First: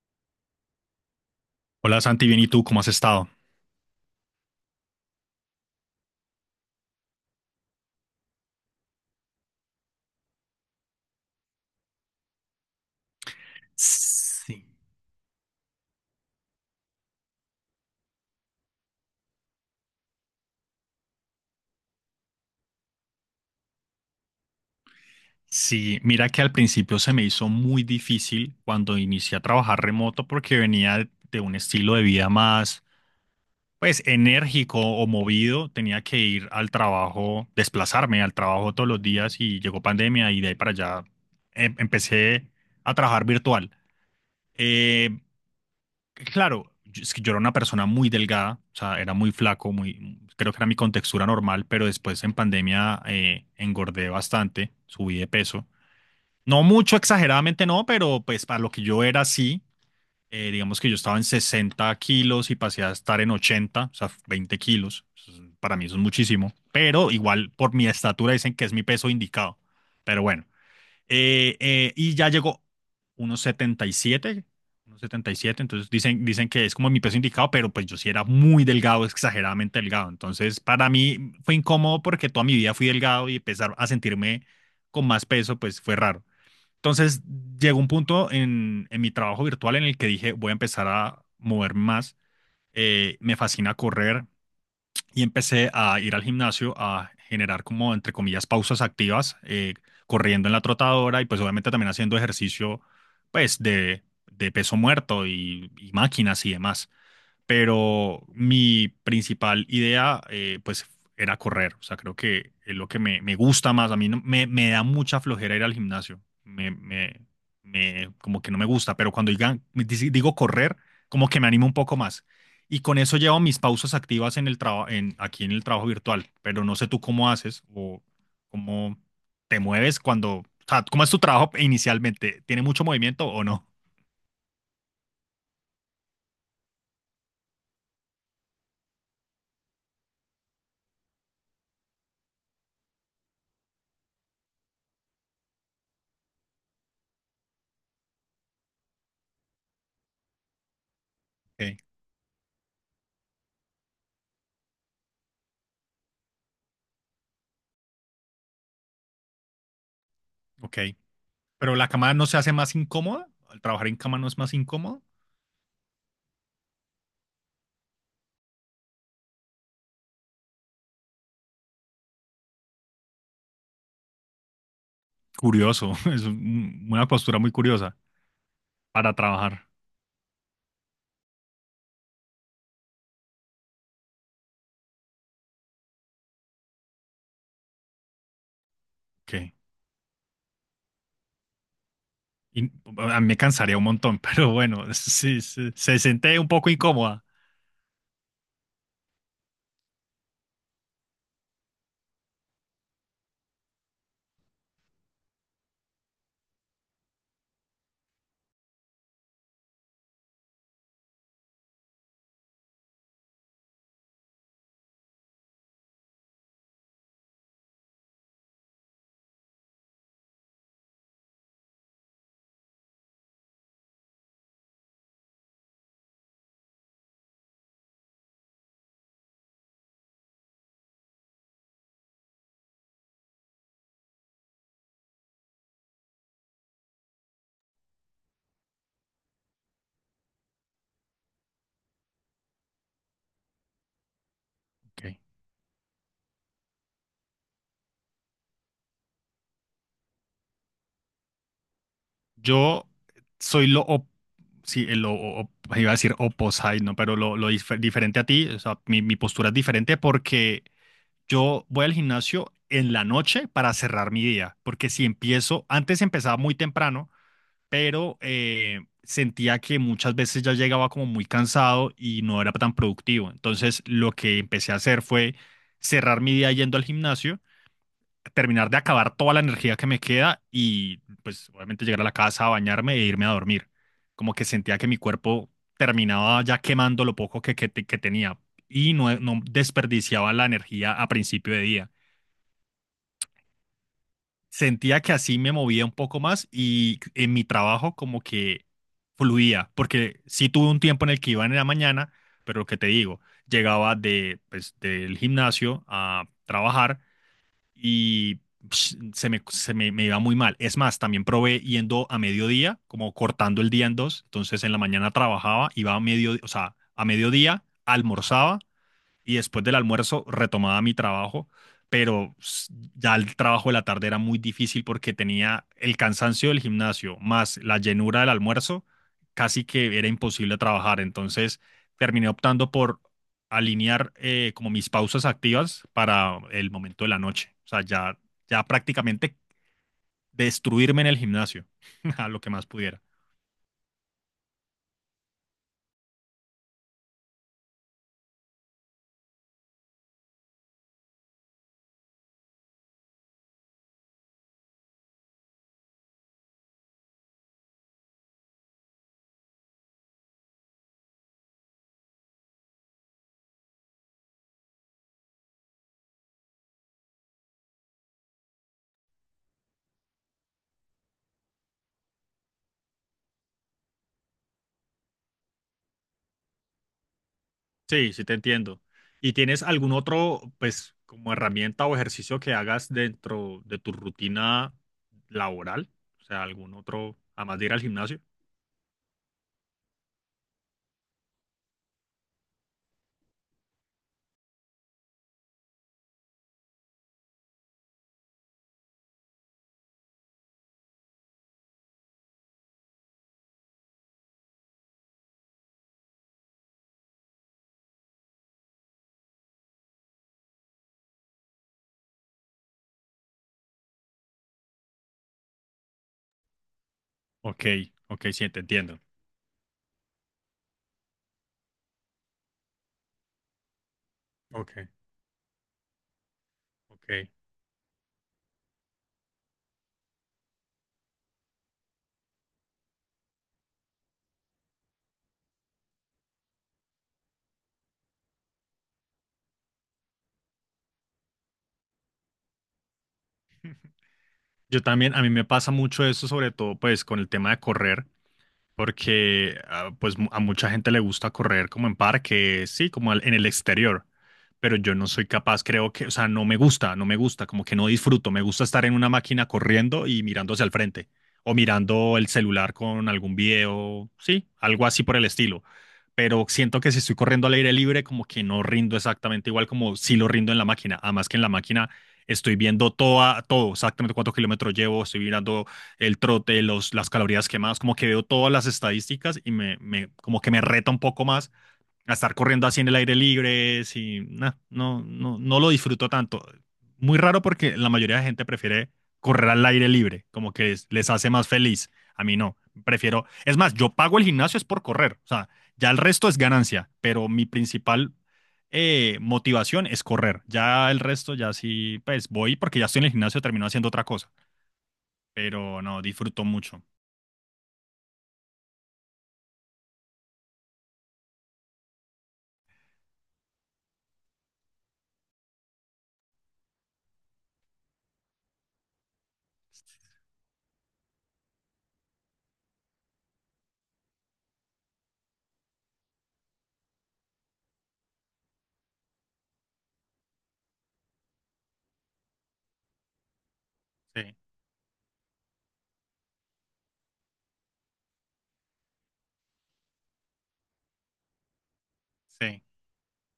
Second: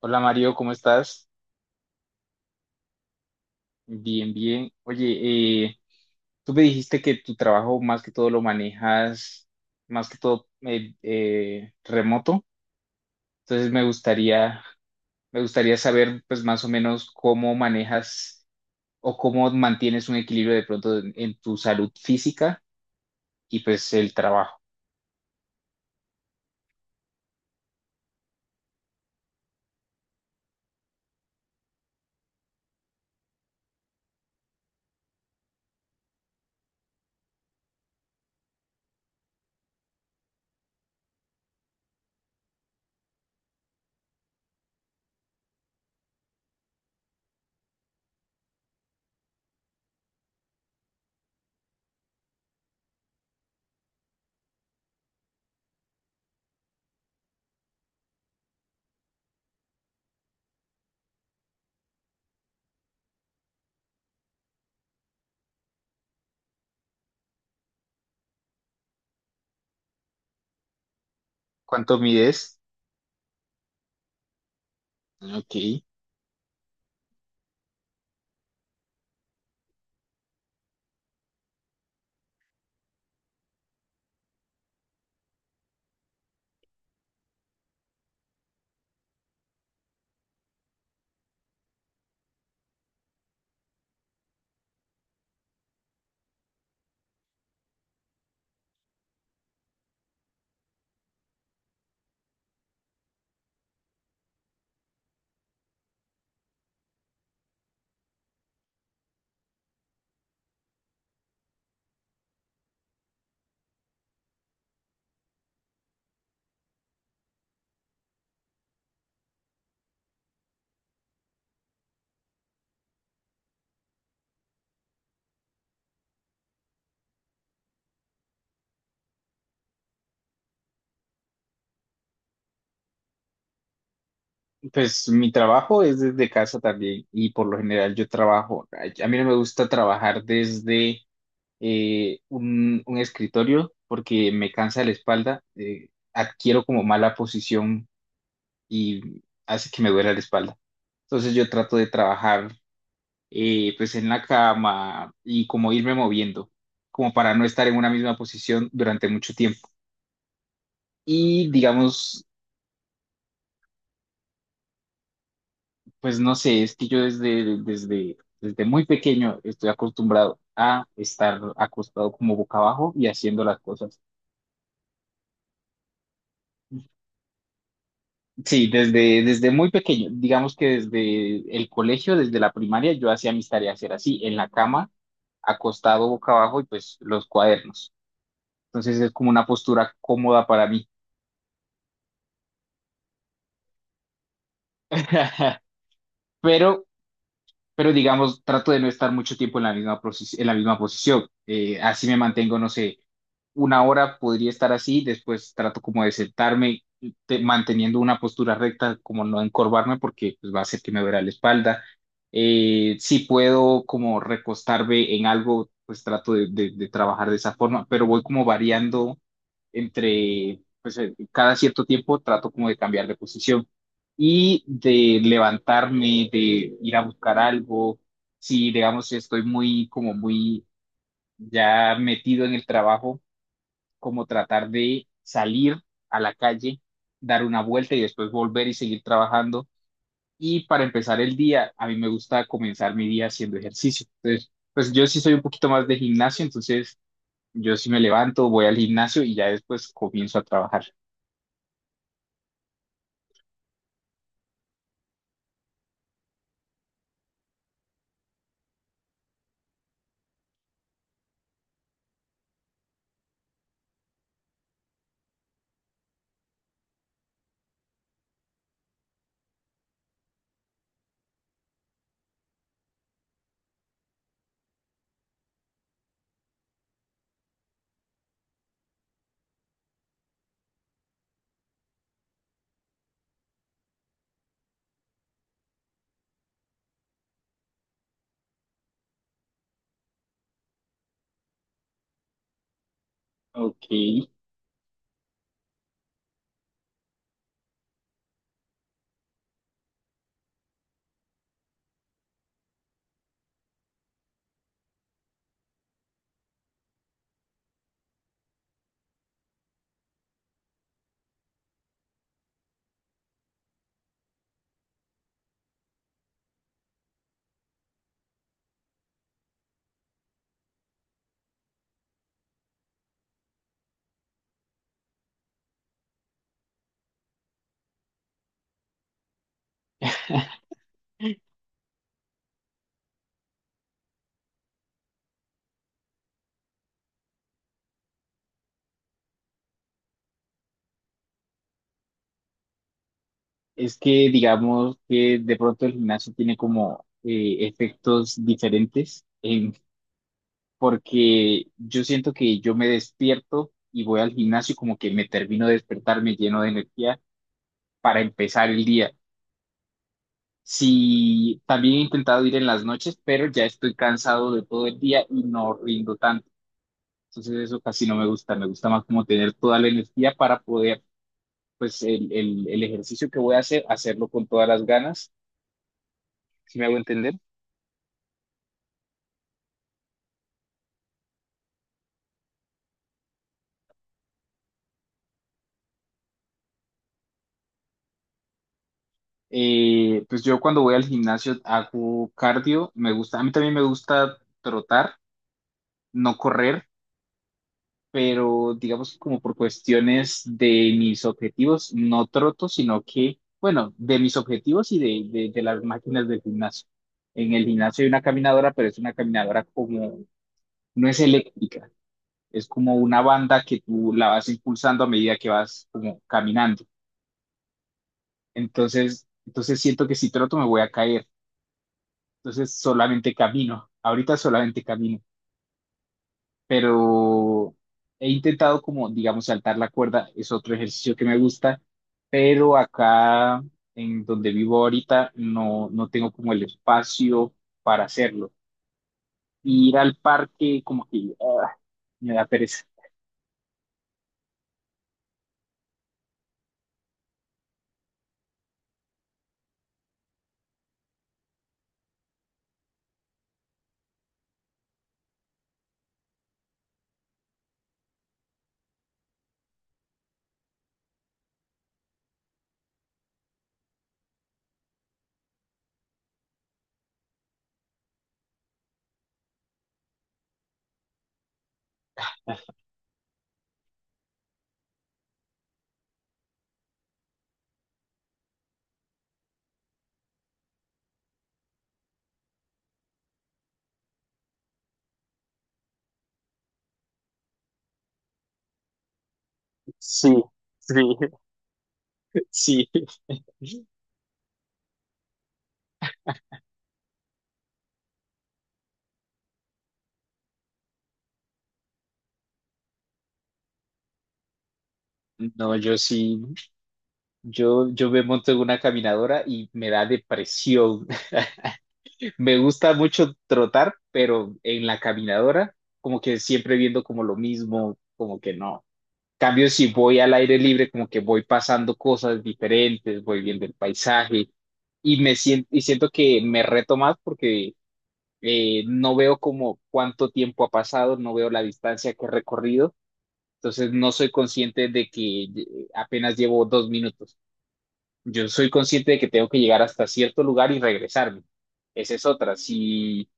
Hola Mario, ¿cómo estás? Hola Santi, bien, ¿y tú cómo has estado? Bien, bien. Oye, tú me dijiste que tu trabajo más que todo lo manejas, más que todo remoto. Entonces Sí. me gustaría saber, pues más o menos cómo manejas o cómo mantienes un equilibrio de pronto en tu salud física y pues el trabajo. Sí, mira que al principio se me hizo muy difícil cuando inicié a trabajar remoto porque venía de un estilo de vida más, pues, enérgico o movido. Tenía que ir al trabajo, desplazarme al trabajo todos los días y llegó pandemia y de ahí para allá empecé a trabajar virtual. Eh, Claro, es que yo era una persona muy delgada, o sea, era muy flaco, muy, creo que era mi contextura normal, pero después en pandemia engordé bastante, subí de peso. No mucho, exageradamente no, pero pues para lo que yo era sí, digamos que yo estaba en 60 kilos y pasé a estar en 80, o sea, 20 kilos. Para mí eso es muchísimo, pero igual por mi estatura dicen que es mi peso indicado. Pero bueno. ¿Cuánto Y ya mides? llegó unos 77, unos setenta y Ok. siete entonces dicen, dicen que es como mi peso indicado, pero pues yo sí era muy delgado, exageradamente delgado. Entonces para mí fue incómodo porque toda mi vida fui delgado y empezar a sentirme con más peso, pues fue raro. Entonces llegó un punto en mi trabajo virtual en el que dije, voy a empezar a moverme más. Me fascina correr, y empecé a ir al gimnasio a generar como, entre comillas, pausas activas, corriendo en la trotadora y pues obviamente también haciendo ejercicio, pues, de peso muerto y máquinas y demás. Pero mi principal idea, pues, era correr. O sea, creo que es lo que me gusta más. A mí no- me da mucha flojera ir al gimnasio. Como que no me gusta, pero digo correr, como que me animo un poco más. Y con eso llevo mis pausas activas en el aquí en el trabajo virtual, pero no sé tú cómo haces o cómo te mueves cuando, o sea, ¿cómo es tu trabajo inicialmente? ¿Tiene mucho movimiento o no? Pues mi trabajo es desde casa también y por lo general yo trabajo. A mí no me gusta trabajar desde un escritorio porque me cansa la espalda, adquiero como mala posición y hace que me duela la espalda. Entonces yo Ok, trato de trabajar pues en la cama y como irme moviendo, como para no estar en una misma posición durante mucho tiempo. ok. Y Pero la cama digamos, no se hace más incómoda, ¿al trabajar en cama no es más incómodo? pues no sé, es que yo desde muy pequeño estoy acostumbrado a estar acostado como boca abajo y haciendo las cosas. Curioso, una postura muy curiosa Sí, para desde trabajar. muy pequeño, digamos que desde el colegio, desde la primaria, yo hacía mis tareas, era así, en la cama, acostado boca abajo y pues los cuadernos. Entonces es como Ok. una postura cómoda para mí. Y, a mí me cansaría un montón, pero bueno, sí, sí, se siente un poco Pero incómoda. pero digamos, trato de no estar mucho tiempo en la misma, en la misma posición. Así me mantengo, no sé, una hora podría estar así, después trato como de sentarme manteniendo una postura recta, como no encorvarme porque pues, va a hacer que me duela la espalda. Si puedo como recostarme en algo, pues trato de trabajar de esa forma, pero voy como variando entre, pues cada cierto tiempo trato como de cambiar de posición y de levantarme, de ir a buscar algo. Si, digamos, estoy muy, como muy ya metido en el trabajo, como tratar de salir a la calle, dar una vuelta y después volver y seguir trabajando. Y para empezar el día, a mí me gusta comenzar mi día haciendo ejercicio. Entonces, pues Ok. yo sí soy un poquito más de gimnasio, entonces yo sí me levanto, voy al gimnasio y ya después comienzo a trabajar. Yo soy sí, iba a decir opposite, ¿no? Pero diferente a ti, o sea, mi postura es diferente porque yo voy al gimnasio en la noche para cerrar mi día, porque si empiezo, antes empezaba muy temprano, pero sentía que muchas veces ya llegaba como muy cansado y no era tan productivo. Entonces, lo que empecé a hacer fue cerrar mi día yendo al gimnasio terminar de acabar toda la energía que me queda y pues obviamente llegar a la casa, bañarme e irme a dormir. Como que sentía que mi cuerpo terminaba ya quemando lo poco que tenía y no, no desperdiciaba la energía a principio de día. Ok. Sentía que así me movía un poco más y en mi trabajo como que fluía, porque sí tuve un tiempo en el que iba en la mañana, pero lo que te digo, llegaba de, pues, del gimnasio a trabajar y psh, me iba muy mal. Es más, también probé yendo a mediodía, como cortando el día en dos. Entonces en la mañana trabajaba, iba a mediodía, o sea, a mediodía, almorzaba y después del almuerzo retomaba mi trabajo, pero ya el trabajo de la tarde era muy difícil porque tenía el cansancio del gimnasio más la llenura del almuerzo, casi que era imposible trabajar. Entonces terminé optando por alinear como mis pausas activas para el momento de la noche. O sea, ya, ya prácticamente destruirme en el gimnasio a lo que más pudiera. Es que digamos que de pronto el gimnasio tiene como efectos diferentes, porque yo siento que yo me despierto y voy al gimnasio y como que me termino de despertar, me lleno de energía para empezar el día. Sí, también he intentado ir en las noches, pero ya estoy cansado de todo el día y no rindo tanto. Entonces eso casi no me gusta, me gusta más como tener toda la energía para poder, pues el ejercicio que voy a hacer, hacerlo con todas las ganas, si me hago entender. Sí, sí te entiendo. ¿Y tienes algún otro, pues, como herramienta o ejercicio que hagas dentro de tu rutina laboral? O sea, algún otro, además de ir al gimnasio. Pues yo cuando voy al gimnasio hago cardio, me gusta, a mí también me gusta trotar, no correr, pero digamos que como por cuestiones de mis objetivos, no troto, sino que, bueno, de mis objetivos y de las máquinas del gimnasio. En el gimnasio hay una caminadora, pero es una caminadora como, no es eléctrica, es como una banda que tú la vas impulsando a medida que vas como caminando. Ok, ok, sí, te entiendo. Entonces siento que si troto me voy a caer. Entonces solamente camino, ahorita Ok, solamente camino, ok. pero he intentado como, digamos, saltar la cuerda, es otro ejercicio que me gusta, pero acá en donde vivo ahorita no tengo como el espacio para hacerlo. Ir al parque como que ah, me da pereza. Yo también, a mí me pasa mucho eso, sobre todo, pues, con el tema de correr. Porque pues a mucha gente le gusta correr como en parques, sí, en el exterior, pero yo no soy capaz, creo que, o sea, no me gusta, no me gusta, como que no disfruto, me gusta estar en una máquina corriendo y mirando hacia el frente o mirando el celular con algún video, sí, algo así por el estilo. Pero siento que si estoy corriendo al aire libre, como que no rindo exactamente igual como si lo rindo en la máquina. Además que en la máquina estoy viendo toda, todo, exactamente cuántos kilómetros llevo, estoy mirando el trote, las calorías quemadas, como que veo todas las estadísticas y me como que me reta un poco más a estar corriendo así en el aire libre, si nah, no, no, no lo disfruto tanto. Muy raro porque la mayoría de gente prefiere correr al aire libre, Sí, como que sí, les hace más feliz. A mí no, sí. prefiero, es más, yo pago el gimnasio es por correr, o sea, ya el resto es ganancia, pero mi principal motivación es correr. Ya el resto, ya sí, pues voy porque ya estoy en el gimnasio, termino haciendo otra cosa, No, pero yo no, sí, disfruto mucho. Yo me monto en una caminadora y me da depresión. Me gusta mucho trotar, pero en la caminadora, como que siempre viendo como lo mismo, como que no. Cambio, si voy al aire libre, como que voy pasando cosas diferentes, voy viendo el paisaje y me siento, y siento que me reto más porque no veo como cuánto tiempo ha pasado, no veo la distancia que he recorrido, entonces no soy Sí, consciente de que apenas llevo 2 minutos. Yo soy consciente de que tengo que llegar hasta cierto lugar y regresarme. Esa es otra. sí. Si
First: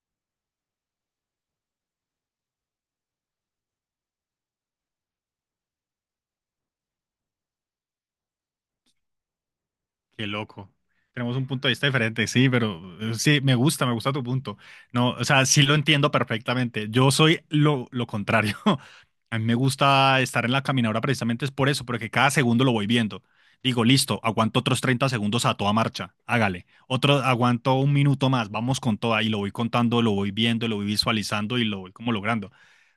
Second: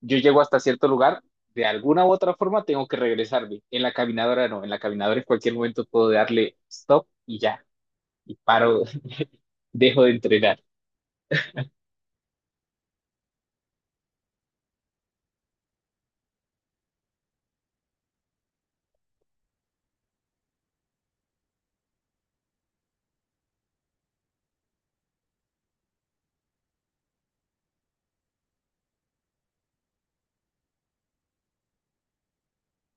yo llego hasta cierto lugar, de alguna u otra forma tengo que regresarme. En la caminadora no, en la caminadora en cualquier momento puedo darle stop y ya, y paro, dejo de Qué entrenar. loco. Tenemos un punto de vista diferente, sí, pero sí, me gusta tu punto. No, o sea, sí lo entiendo perfectamente. Yo soy lo contrario. A mí me gusta estar en la caminadora precisamente es por eso, porque cada segundo lo voy viendo. Digo, listo, aguanto otros 30 segundos a toda marcha, hágale. Otro, aguanto un minuto más, vamos con toda y lo voy contando, lo voy viendo, lo voy visualizando y lo voy como logrando.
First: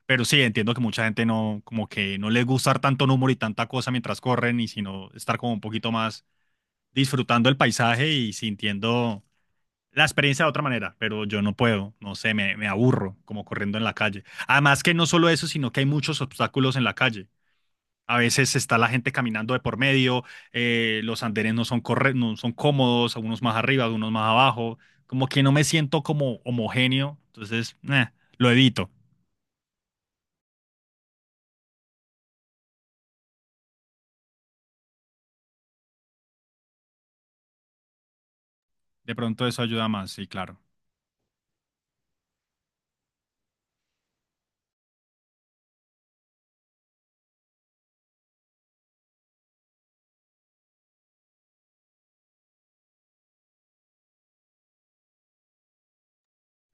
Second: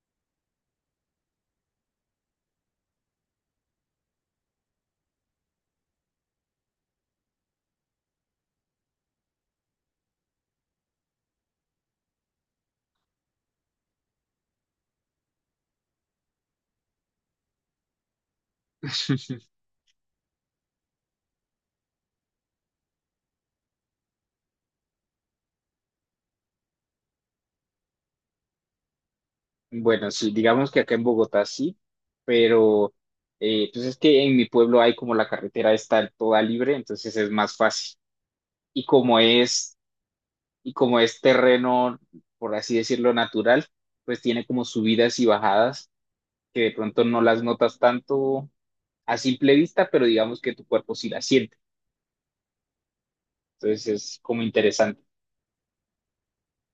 Pero sí, entiendo que mucha gente no, como que no le gusta tanto número y tanta cosa mientras corren y sino estar como un poquito más disfrutando el paisaje y sintiendo la experiencia de otra manera, pero yo no puedo, no sé, me aburro como corriendo en la calle. Además que no solo eso, sino que hay muchos obstáculos en la calle. A veces está la gente caminando de por medio, los andenes no son, corre no son cómodos, algunos más arriba, algunos más abajo, como que no me siento como homogéneo, entonces lo evito. Bueno, sí, digamos que acá en Bogotá sí, pero pues es que en mi pueblo hay como la carretera está toda libre, entonces es más fácil. Y De como pronto eso es, ayuda más, sí, claro. y como es terreno, por así decirlo, natural, pues tiene como subidas y bajadas que de pronto no las notas tanto a simple vista, pero digamos que tu cuerpo sí la siente. Entonces es como interesante.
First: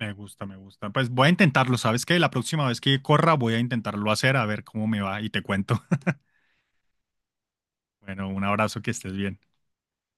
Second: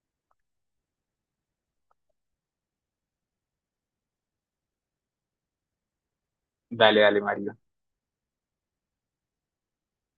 Me gusta, me gusta. Pues voy a intentarlo, ¿sabes qué? La próxima vez que corra voy a intentarlo hacer, a ver cómo me va y te cuento. Dale, dale, Mario. Bueno, un abrazo, que estés bien.